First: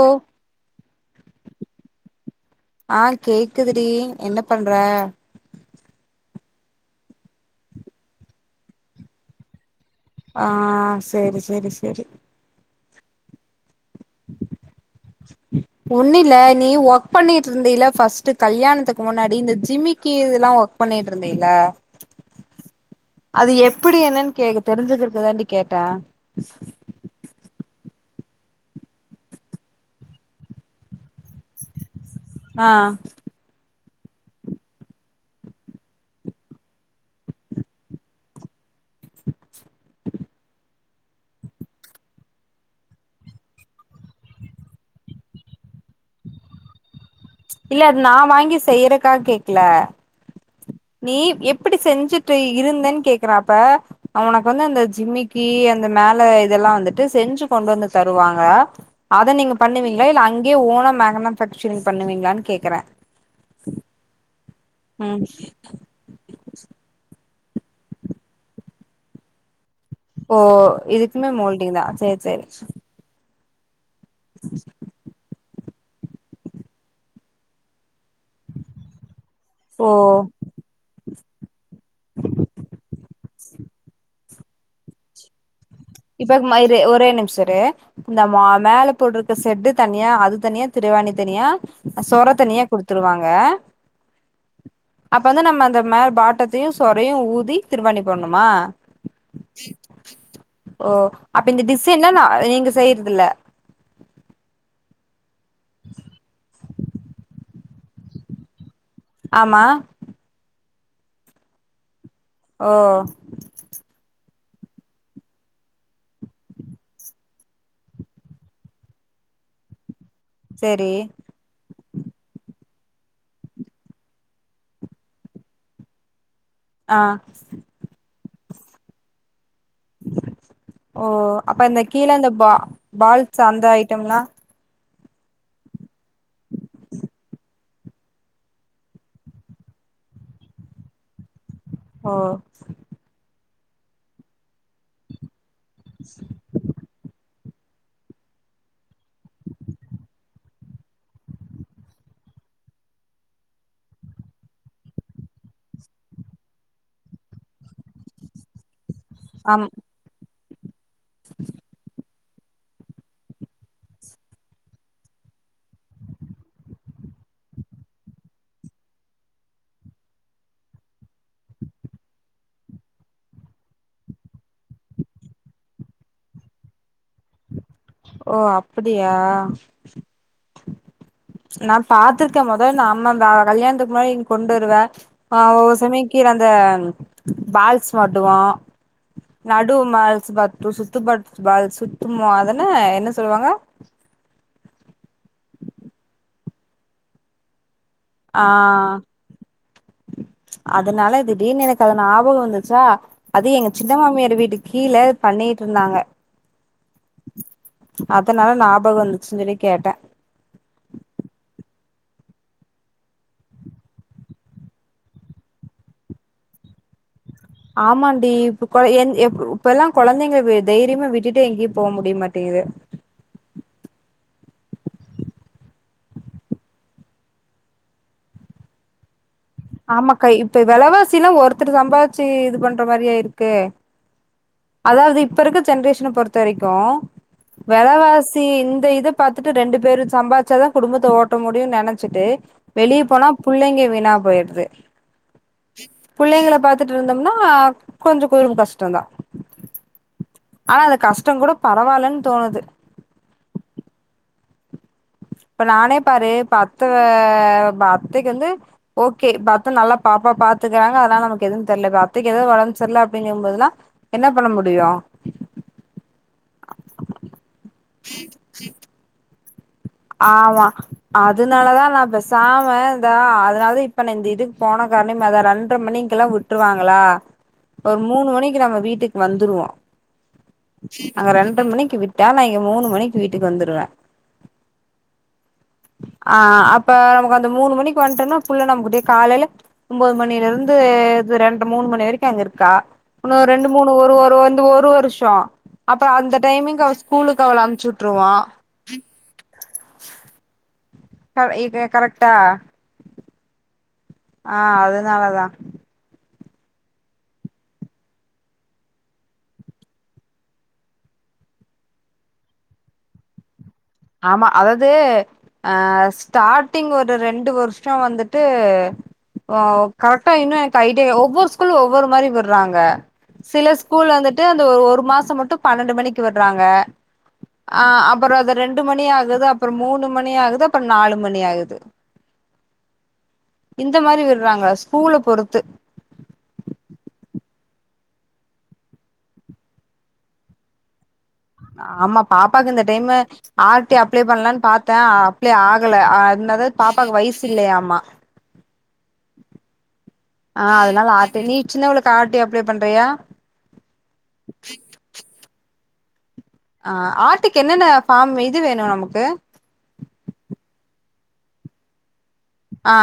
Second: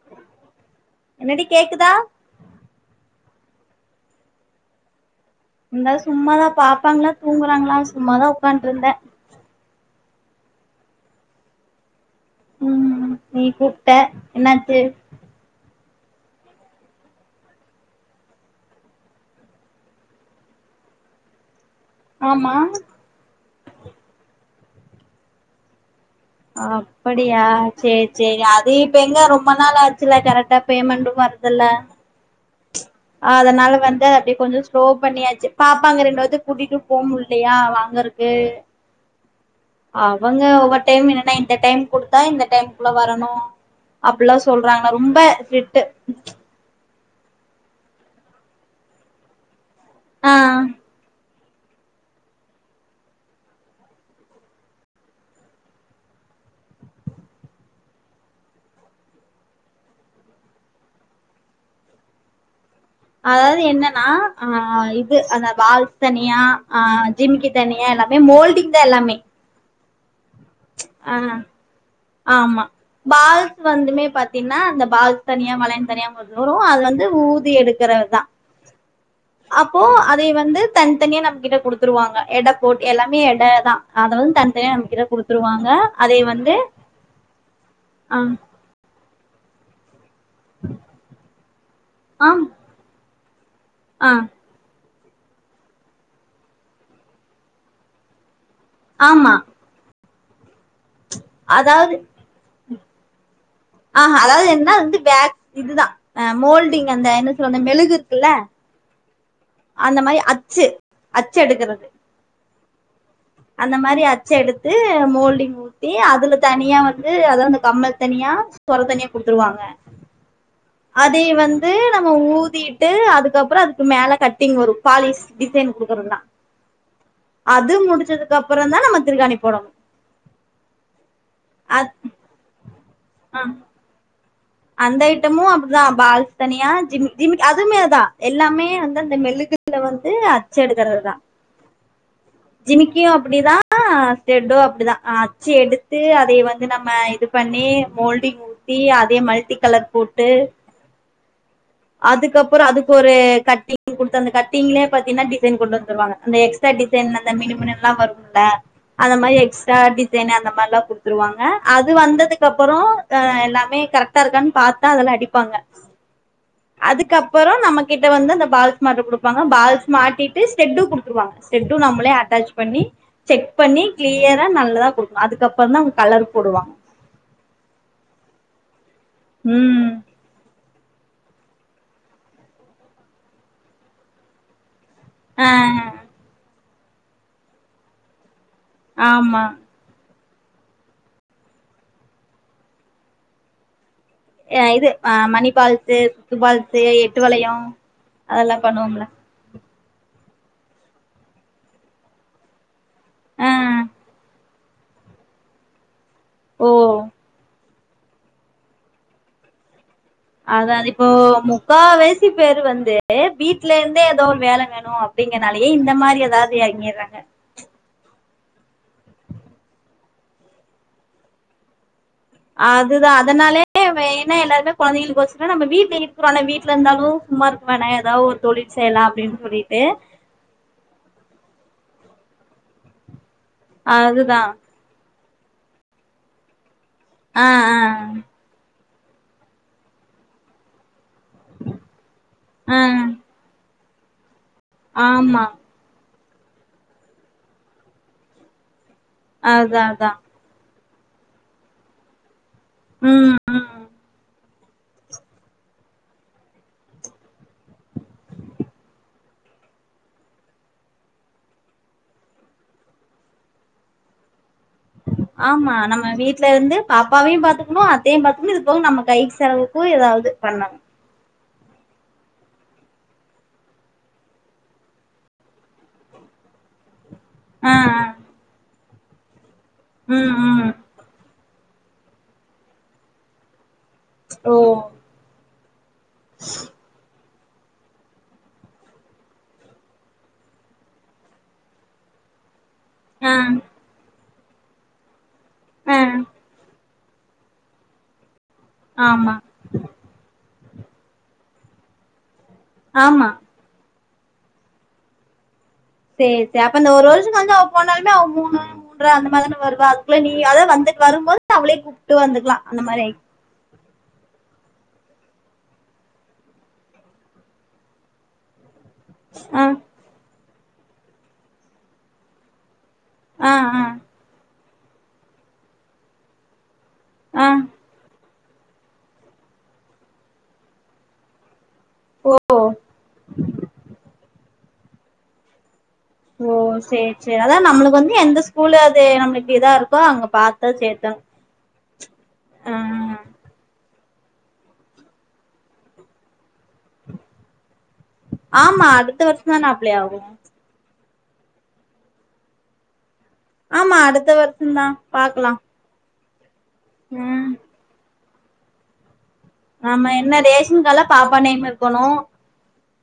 ஓ என்னடி கேக்குதா ஹ கேக்குதுடி என்ன பண்ற இந்தா சும்மாதா பாப்பாங்களா தூங்கறாங்களா சும்மாதா உக்காண்ட்டு ருந்தே ஹ செரி செரி செரி ம் நீ கூப்ட்ட என்னாச்சு ஒண்ணு இல்ல நீ ஒர்க் பண்ணிட்டு இருந்தல ஃபர்ஸ்ட் கல்யாணத்துக்கு முன்னாடி இந்த ஜிம்மிக்கு இதெல்லா ஒர்க் பண்ணிட்டு இருந்தீல்ல ஆமா அது எப்புடி என்னன்னு கேக்க தெரிஞ்சிக்கிறதுக்கு தான்டி கேட்டே அப்படியா சேரி சேரி அது இப்ப எங்க ரொம்ப நாள் ஆச்சுல கரெக்டா பேமெண்டு வரதில்ல ஆ அதனால வந்து அப்டி கொஞ்ச ஸ்லோ பண்ணியாச்சு பாப்பாங்க ரெண்டு பேத்தய கூட்டிட்டு போ முல்லையா வாங்கறக்கு அவங்க ஒவ்வொரு டைம் என்னன்னா இந்த டைம் குடுத்தா இந்த டைமுக்குள்ள வரணு அப்பில்லா சொல்றாங்க ரொம்ப ஸ்ரிட்டு இல்ல அது நா வாங்கி செய்யறக்காக கேக்கல ஆ நீ இப் ப்படி செஞ்சுட்டு இருந்தேன்னு கேக்குறப்ப அது உனக்கு வந்து அந்த ஜிமிக்கி அந்த மேல இதெல்லா வந்துட்டு செஞ்சு கொண்டு வந்து தருவாங்க அத நீங்க பண்ணுவீங்களா இல்ல அங்கே ஓனா மேனுஃபேக்சரிங் பண்ணுவீங்களான்னு கேக்கறே அதாவது என்னன்னா ஆ இது ம் அந்த வால் தனியா ஆ ஜிமிக்கி தனியா எல்லாமே மோல்டிங் தா எல்லாமே ஓ ஆ இதுக்குமே மோல்டிங் தா சேரி சேரி ஆமா பால்ஸ் வந்துமே பாத்தீங்கன்னா இந்த பால் தனியா வளையம் தனியா வந்துரு அது வந்து ஊதி எடுக்கறது தா அப்போ ஓ அதை வந்து தனி தனியே நம்மகிட்ட குடுத்துருவாங்க எட போட் எல்லாமே எடை தா அதை வந்து தனி தனியா நம்ம கிட்ட குடுத்துருவாங்க அ இப்பம இரு ஒரே நிமிஷ இரு ஆ இந்த மேல போட்டுருக்க செட்டு தனியா அது தனியா திருவாணி தனியா சொர ஆம் தனியா குடுத்துருவாங்க ஆ அப்ப வந்து நம்ம அந்த மேல பாட்டத்தையு சொறையு ஊதி திருவாணி போட்ணுமா ஆமா ஓ அப்ப இந்த அதாவது டிஸைன்லா நா நீங்க செய்யறதுல்ல ஆஹ அதாவது என்னா வந்து வேக்ஸ் இதுதா அ மோல்டிங் அந்த என்ன சொல்ல மெழுகு இருக்குல்ல ஆமா அந்த மாரி அச்சு அச்சு எடுக்குறது ஓ அந்த மாரி அச்ச எடுத்து மோல்டிங் ஊ த்தி அதுல தனியா வந்து அதாவது கம்மல் தனியா சொர தனியா குடுத்துருவாங்க சேரி அதையு வந்து நம்ம ஊதிட்டு அதுக்கப்பற அதுக்கு மேல கட் ட்டிங் வரு பாலிஷ் டிசைன் குடுக்குறதுதா ஆ அது முடிஞ்சதுக்கு அப்பறந்தா நம்ம திருவாணி போடணு ஓ அப்ப இந்த அத் கீழ இந்த பா பால்ஸ் ஆ அந்த ஐட்டம்லா அந்த ஐட்டமு அப்படிதா பால்ஸ் தனியா ஜிம் ஜி அதுவுமே அதா எல்லாமே வந்து அந்த மெழுகு வந்து அச்சு எடுக்கறது தா ஓ ஜிமிக்கியு அப்படி தா ஸ்டெட்டு அப்டிதா அச்சு எடுத்து அதை வந்து நம்ம இது பண்ணி மோல்டிங் ஊத்தி அதே மல்ட்டி கலர் போட்டு அதுக்கப்பறோ அதுக்கு ஒரு கட்டிங் குடுத்து அந்த கட்டிங்லே பாத்தீங்கன்னா டிசைன் கொண்டு வந்துருவாங்க அந்த எக்ஸ் ட்டா டிசைன் அந்த மினுமினுலா வரும்ல அத மாறி ஆம் எக்ஸ்ட்ரா டிசைன் அந்த மாறி எல்லா குடுத்துருவாங்க அது வந்ததுக் க்கப்பறோ அ எல்லாமே கரெக்டா இருக்கான்னு பாத்தா அதுலா அடிப்பாங்க அதுக்கப்பறோ நம்ம கிட்ட வந்து அந்த பால்ஸ் மாட்ட குடுப்பாங்க பால்ஸ் மாட்டிட்டு ஸ்டெட்டு குடுத்துருவாங்க ஸ்டெட்டு நம்மளே அட்டாச் பண்ணி செக் பண்ணி கிளியரா நல்லதா குடுக்கணு அதுக்கப்புறந்தா அவங்க கலர் போடுவாங்க ஓ அப்படியா ம் நா பாத்துருக்கே மொத நா நம்ம கல்யாணத்துக்கு முன்னாடி இங் கொண்டு வருவ ஆ ஒவ்வொரு சமய கீழ அந்த பால்ஸ் மாட்டுவோ ஆமா ட்டும் பால்ஸ் பா சுத்து ப பால்ஸ் சுத்தும் அதென்ன என்ன சொல்லுவாங்க ஆ இது ஆ மணி பால்ஸு சுத்து பால்ஸு எட்டு வளைய ஆ அதனால திடீர்னு எனக்கு அது ஞாபக வந்துச்சா ஆ அது எங்க சின்ன மாமியார் வீட்டுக் கீழ பண்ணிட்ருந்தாங்க ஓ அதனால ஞாபக வந்துச்சு சொல்லி கேட்ட அதா அது இப்போ முக்கா வாசி பேரு வந்து வீட்ல இருந்தே ஏதோ ஒரு வேல வரு அப்படிங்கறனாலயே இந்த மாரி எதாவது எறங்கிர்றாங்க ஆமாண்டி இப் கொ எ இப்ப எல்லா கொழந்தைங்க தைரியமா விட்டுட்டு எங்கயு போக முடிய மாட் ஆ அதுதா அதனாலே மெய்னா எல்லாருமே கொழந்தைகளுக்கொசர நம்ம வீட்ல இருக்கறோல வீட்ல இருந்தாலு சும்மா இரு க்க வேணா எதா ஒரு தொழில் செய்யலா அப்டின் சொல்லிட்டு க இப்ப வெலைவாசில்லா ஒருத்தர் சம்பாதிச்சு இது பண்ற மாரியா இருக்கு அதுதா அதாவது இப்ப இருக்க ஜென்ரேஷன பொறுத்த வரைக்கு ஆ ஆ வெலவாசி இந்த இது பாத்துட்டு ரெண்டு பேரு சம்பாதிச்சாதா குடும்பத்த ஓட்ட முடியுன் நெனைச்சிட்டு ஆ வெளிய போனா புள்ளைங்க வீணா போயிடுது ஆமா புள்ளைங்கள பாத்துட்டு இருந்தம்னா கொஞ்ச குடும்ப கஷ்டந்தா அதா அதா ஆனா அந்த கஷ்டங்கூட பரவாலன் தோணுது ம் இப்ப நானே பாரு இப்ப அத்த அத்தைக்கு வந்து ஓகே இப்ப அத்த நல்லா பாப்பா பாத்துக்கறாங்க அதனால நமக்கு எது தெர்ல இப்ப அத்தைக்கு எதாது ஒடம்பு சரில்ல அப்டிங்கும் போதுல்லா என்ன பண்ண முடியு ஆமா நம்ம வீட்ல இருந்து பாப்பாவையு பாத்துக்கணு அத்தையு பாத்துக்கணு இது போக நம்ம கைக்கு செலவு ஆமா அதுனாலதா நா பேசாம இந்த அதனாலத இப்ப நா இந்த இதுக்கு போன காரணமே அதா ரெண்டரை மணிக்கெல்லா உட் ருவாங்களா ஆ ஆ ஒரு மூணு மணிக்கு நம்ம வீட்டுக்கு வந்துருவோ ம் ம் அங்க ரெண்ட்ர மணிக்கு விட்டா நா இங்க மூணு மணிக்கு வீட்டுக்கு வந்துருவ ஓ ஆ அப்ப நமக்கு அந்த மூணு மணிக்கு வன்ட்டனா புள்ள நம்மக்குடிய காலைல ஒம்போது மணில இருந்து இது ரெண்டு மூணு மணி வரைக்கு அங்க இருக்கா ஆ இன்ன ரெண்டு மூணு ஒரு ஒரு இந்த ஒரு வருஷ ஆ அப்பற அந்த டைமிங்க்கு அவ ஸ்கூலுக்கு அவள அனுப்ச்சுட்ருவோ ஆமா அ இ கரெக்டா ஆமா ஆ அதுனாலதா சேர் சேரி அப்ப இந்த ஒரு வருஷ கழிச்சு அவ போனாலுமே அவ மூணு மூன்ற அந்த மாரிதான வருவா அதுக்குள்ள நீ அதா வந்துட் வரும்போது அவளையு கூப்ட்டு வந்துக்லா அந்த மாரி ஆமா அதாது அ ஸ்டார்டிங் ஒரு ரெண்டு வருஷம் வந்துட்டு ஓ ஆ கரெக்டா இன்னும் எனக்கு ஐடியா ஒவ்வொரு ஸ்கூல்லு ஒவ்வொரு மாரி விட்றாங்க ஆ சில ஆ ஸ்கூல் வந்துட்டு அந்த ஒரு மாசம் மட்டும் பன்னெண்டு மணிக்கு விட்றாங்க ஆ அ அப்புற அது ரெண்டு மணி ஆகுது அப்பற மூணு மணி ஆகுது அப்ற நாலு மணி ஆகுது இந்த மாரி விட்றாங்க ஸ்கூல்ல பொறுத்து ஓ சேர் செர் அதா நம்மளுக்கு வந்து எந்த ஸ்கூலு அது நம்மளுக்கு இதா இருக்கோ அங்க பாத்து சேத்த ஆமா பாப்பாக்கு இந்த டைம்மு ஆர்ட்டி அப்ளை பண்ணலான் பாத்தேன் அப்ளை ஆகல அன்னது பாப்பாவுக்கு வயசு இல்லையாம்மா ஆமா அடுத்த வருஷம் தான அப்ளே ஆகும் ஆ அதனால ஆட்டி நீ ஜின்னவளுக்கு ஆர்ட்டி அப்ளை பண்றியா ஆமா அடுத்த வருஷம் தா பாக்லாம் ஆ ஆட்டிக்கு என்னென்ன பாஃம் இது வேணும் நம்மக்கு ஆம என்ன ரேஷன் காட்லா பாப்பா நேமு இருக்கணும் ஆ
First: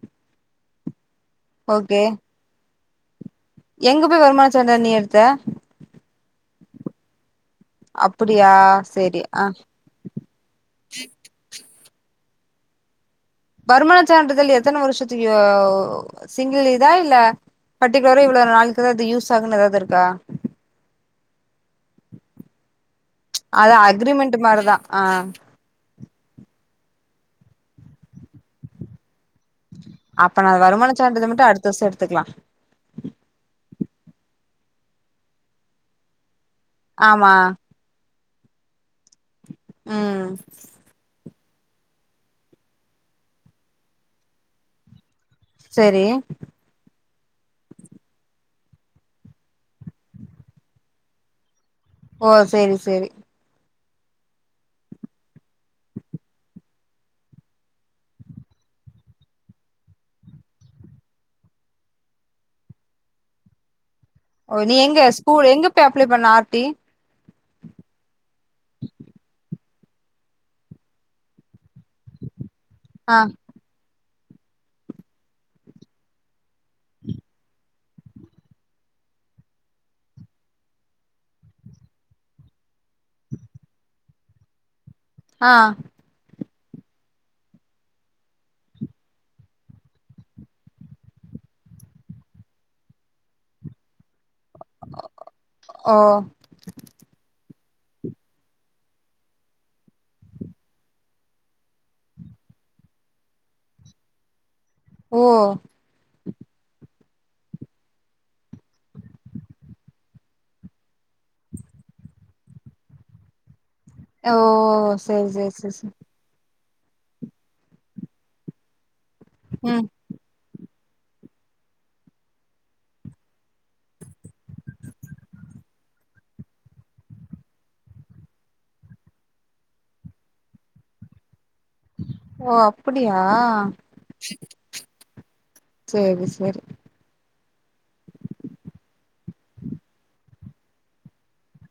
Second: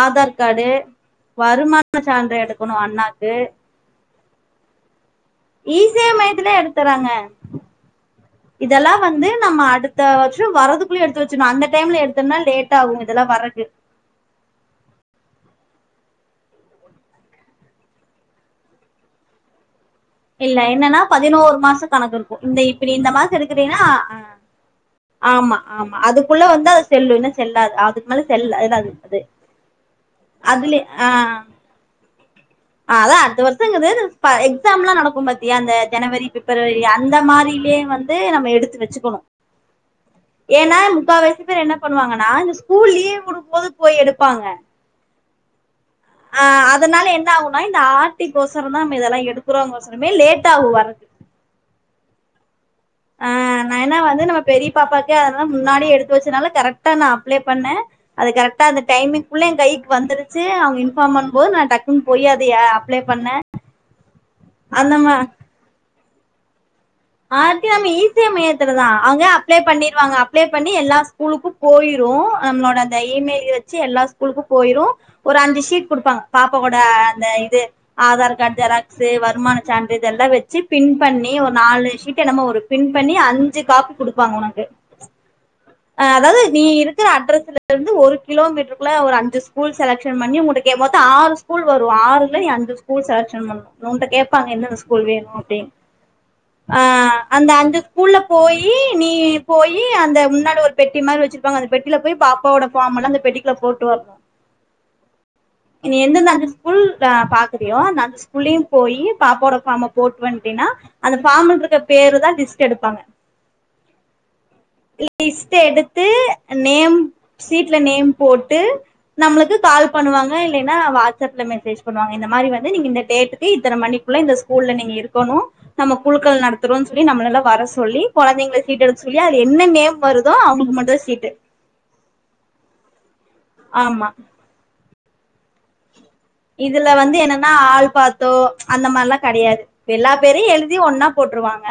ஆதார் காடு வருமான ஓகே சான்று எடுக்கனோ அண்ணாக்கு எங்க போய் வருமான சான்று நீ எடுத்த ஈசேவ மையத்துல எடுத்துறாங்க அப்டியா இதெல்லாம் சேரி வந்து ஆ நம்ம அடு இத வந்து வரதுக்குள்ளே எடுத்து வச்சனோ அந்த டைம்ல எடுத்தனா லேட்டாகும் இதெல்லா வறதுக் வருமானச்சான்றுதல் எத்தன வருஷத்துக்கு யோ சிங்கிள் இதா இல்ல பர்டிகுலரா இவ்ளோ நாளுக்கு தா யூஸ் ஆகுனு ஏதாது இருக்கா இல்ல என்னன்னா பதினோரு மாச கணக்கு இருக்கும் இந்த இப்பிடி இந்த மாச எடுக்குறீன்னா அ அதா அ ஆமா ஆமா அதுக்குள்ள வந்து அது செல்லு இன்னா செல்லா அதுக்கு மேல செல் இதாது அது அப்ப நா அதுலயே வருமான ஆ சான்றுதல் மட்டு அடுத்த வருஷ எடுத்துக்கலா அதா அடுத்த வருஷம்ங்கது எக்ஸாம் எல்லா நடக்கும் பத்தியா அந்த ஜனவரி பிப் பரி அந்த ஆமா மாதிரிலயே வந்து நம்ம எடுத்து வச்சுக்கணும் ம் ஏனா முக்காவசி பேர் என்ன பண்ணுவாங்கன்னா இந்த ஸ்கூல் லீவ் விடும் போது போய் எடுப்பாங்க சேரி ஆ அதனால என்னா ஆகுனா இந்த ஆட்டிக்கோசரமா நம்ம இதெல்லா எடுக்குறோம்ங்கசரமே லேட்டாகும் வரது ஓ சேரி சேரி அ நா என்ன வந்து நம்ம பெரிய பாப்பாக்கு அதெல்லா முன்னாடி எடுத்து வச்சனால கரெக்ட்டா நா அப்ளை பண்ண அது கரெக்ட்டா அந்த டைமிள்ள என் கைக்கு வந்துருச்சு அவங்க இன்ஃபார்ம் பண்னும்போது நா டக்குன் பொய் யதயா அப்ளே பண்ண ஓ நீ எங்க ஸ்கூல் எங்க போய் அப்ளே பண்ண ஆர்டி ஆர் டி நம்ம ஈ சே மையத்துல தான் அங்க அப்ளே பண்ணிருவாங்க அப்ளே பண்ணி எல்லா ஸ்கூலுக்கும் போயிரும் நம்மோட அந்த இ ஆ மெயில் வச்சு எல்லா ஸ்கூல்க்கு போயிரும் ஒரு அஞ்சு ஷீட் குடுப்பாங்க பாப்பா கொட அந்த இது ஆதார் கார்டு ஜெராக்ஸ் வருமான சான்று இதெல்லா வச்சு பின் பண்ணி ஒரு நாலு ஷீட் என்னமோ ஒரு பின் பண்ணி அஞ்சு காப்பி குடுப்பாங்க ஒனக்கு ஆ அ அதாது நீ இருக்கற அட்ரஸ்ல இருந்து ஒரு கிலோமீட்டருக்குள்ள ஒரு அஞ்சு ஸ்கூல் செலக்க்ஷன் பண்ணி ஓன்ட கே மொத்த ஆறு ஸ்கூல் வரும் ஆறுல அஞ்சு ஸ்கூல் செலக்க்ஷன் பண்ணும் ஓன்ட கே ப்பாங்க எந்த த ஸ்கூல் வேணும் அப்டீன் ஓ அ அந்த அஞ்சு ஸ்கூல்ல போயி நீ போயி அந்த முன்னா உள்ள ஒரு பெட்டி மாறி வச்சிருப்பாங்க அந்த பெட்டியில போயி பாப்பாவோட ஃபாம் எல்லா அந்த பெட்டிகுள்ள போட்டு வர்ணு ஓ நீ எந்தந்த அந்த ஸ்கூல் அ பாக்குறியோ அந்த உள்ளயு போயி பாப்பாவோட ஃபார்ம போட்டு வன்ட்டீனா அந்த ஃபார்ம்ல இருக்க பேர தா லிஸ்ட் எடுப்பாங்க ஓ சேரி சேரி லிஸ்ட் சேரி சேரி எடுத்து நேம் சீட்ல நேம் போட்டு நம்மளுக்கு ம் கால் பண்ணுவாங்க இல்லைன்னா வாட்ஸ்அப்ல மெசேஜ் பண்ணுவாங்க இந்த மாறி வந்து நீங்க இந்த டேட்டுக்கு இத்தனை மணிக்குள்ள இந்த ஸ்கூல்ல நீங்க இருக்கணு நம்ம குழுக்கள் நடத்துறோம்னு சொல்லி நம்மள எல்லா வர சொல்லி குழந்தைங்களை சீட் எடுக்க சொல்லி அதுல என்ன நேம் வருதோ அவங்களுக்கு மட்டுந்தா சீட்டு ஓ அப்படியா ஆமா சேரி சேரி இதுல வந்து என்னன்னா ஆள் பாத்தோ அந்த மாறில்லா கெடையாது எல்லாத் பேரயு எழுதி ஒன்னா போட்ருவாங்க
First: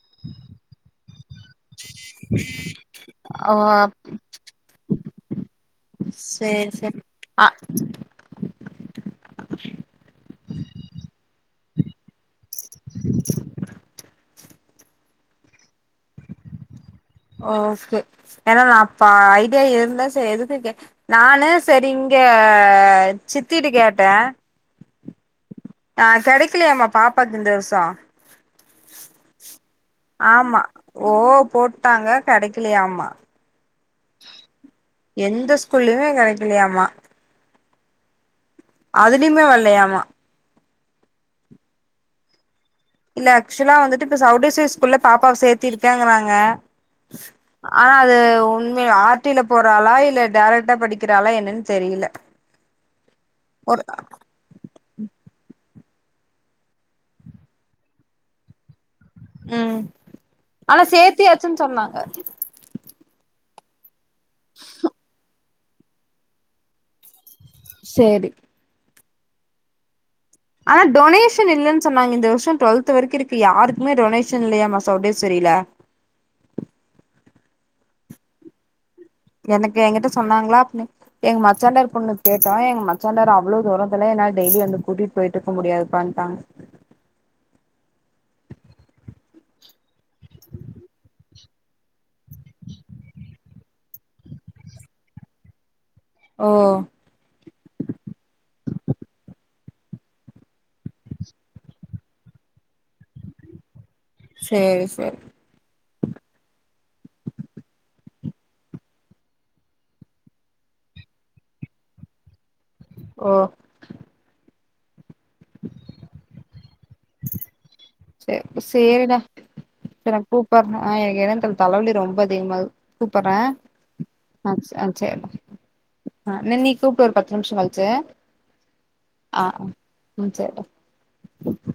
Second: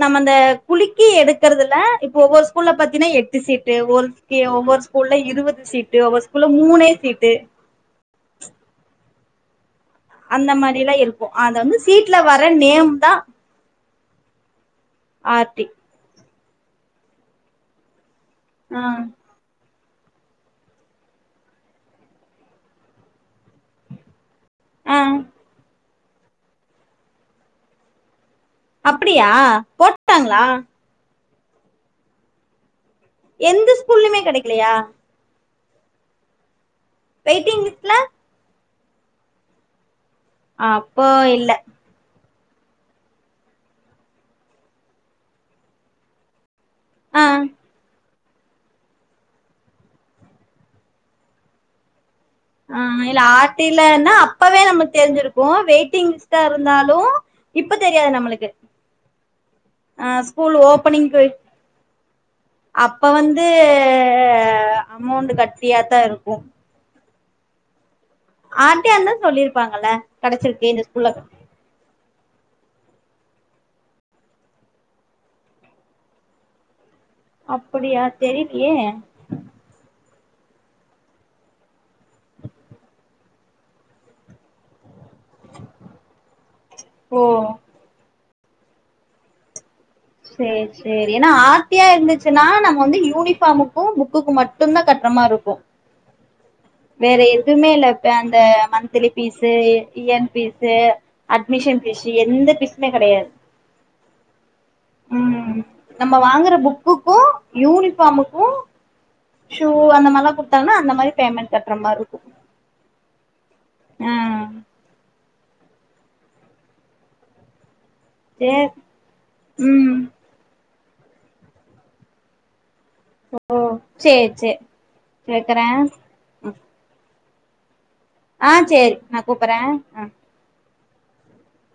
நம்ம இந்த குளிக்கி எடுக்கறதுல இப்ப ஒவ்வொரு ஸ்கூல்ல பாத்தீன்னா எட்டு ஓ சீட்டு ஒரு டு ஒவ்வொரு ஸ்கூல்ல இருவது சீட்டு ஒவ்வொரு ஸ்கூல்ல சேரி மூனே சேரி சீட்டு அ அந்த மாறி எல்லா இருக்கும் அ அந்த வந்து சீட்ல வர நேம் தா ஆர்த்தி ஓக்கே ஏன்னா நா ஆ அப்ப ஐடியா இருந்தே சேரி எதுக் கு நானு சேரி இங்க சித்திட்ட கேட்டே ம் ஆ கெடைக்கிலையாம்மா பாப்பாக்கு இந்த வருஷம் அப்பிடியா போட்டாங்ளா ஆமா ஓ போட்டாங்க கெடைக்கிலையாமா எந்த ஸ்கூல்லயுமே கெடைக்கிலையா எந்த ஸ்கூல்லயுமே கெடைக்கிலையாமா வெய்ட்டிங் லிஸ்ட்ல அதுலயுமே வல்லையாமா அப்போ இல்ல இல்ல ஆக்சுவலா வந்துட்டு இப்ப செளடேஸ்வரி ஸ்கூல்ல பாப்பாவ சேத்தியிருக்கேங்கறாங்க ஆ ஆனா அது உண்மையா ஆர் டி ல போட்றாளா இல்ல டைரக்ட்டா படிக்கிறாளா என்னன்னு தெரியில அ இல்ல ஆர் டி லனா அப்பவே நமக்கு தெரிஞ்சிருக்கு வெயிட்டிங் லிஸ்ட்டா இருந்தாலு இப்ப தெரியாது நம்மளுக்கு ம் அ ஸ்கூல் ஆனா ஓப்பனிங்கு வெயிட் சேத்தியாச்சுன்னு சொன்னாங்க அப்ப வந்து அமௌண்ட் கட்டியாத்தா இருக்கும் சேரி ஆர் டி யா இருந்தா சொல்லியிருப்பாங்கல்ல ஆனா டொனேஸ் ஷன் இல்லன்னு சொன்னாங்க இந்த வருஷோ டுவல்த் வரைக்கு இருக்கு யாருக்குமே டொனேஷன் இல்லையாமா செளடேஸ்வரில அப்படியா தெரியலையே எனக்கு என்கிட்ட சொன்னாங்ளா அப்பனே எங்க மச்சான்ண்டார் பொண்ணுக்கு கேட்டா எங்க மச்சாண்டார் அவ்ளோ தூரத்துல எல்லா என்னால டெய்லியு வந்து கூட்டிட்டு போயிட்டு இருக்க முடியாதுப்பான்டாங்க ஓ சரி சரி ஏன்னா ஆர் தி யா இருந்துச்சுன்னா நம்ம வந்து யூனிஃபார்முக்கு புக்குக்கு மட் டும்தா கட்றமாரி இருக்கு ஓ வேற எதுவுமே இல்ல இப்ப அந்த monthly fees year fees admission fees எந்த பீஸ்மே கெடையாது சேரி சேரி ம் நம்ம வாங்குற புக்குக்கு யூனிபார்முக்கு ஷூ அந்த மாரிலா குடுத்தாங்கன்னா அந்த மாரி பேமெண்ட் கட்ற மாரியிருக்கு ஓ ம் செர் சேர் சேரிடா ம் வக்கிறே கூப்பர்றே எனக்கு என்னானு தெர்ல தலைவலி ரொம்ப அதிகமா இருக்கு கூப்பர்றே சேர் சேர் வெக்கறே அ நின் நீ கூப்பிடு ஒரு பத்து நிமிஷோ கழிச்சு ஆ சரி நா கூப்பட்றே ஆ சரிடா கூப்டு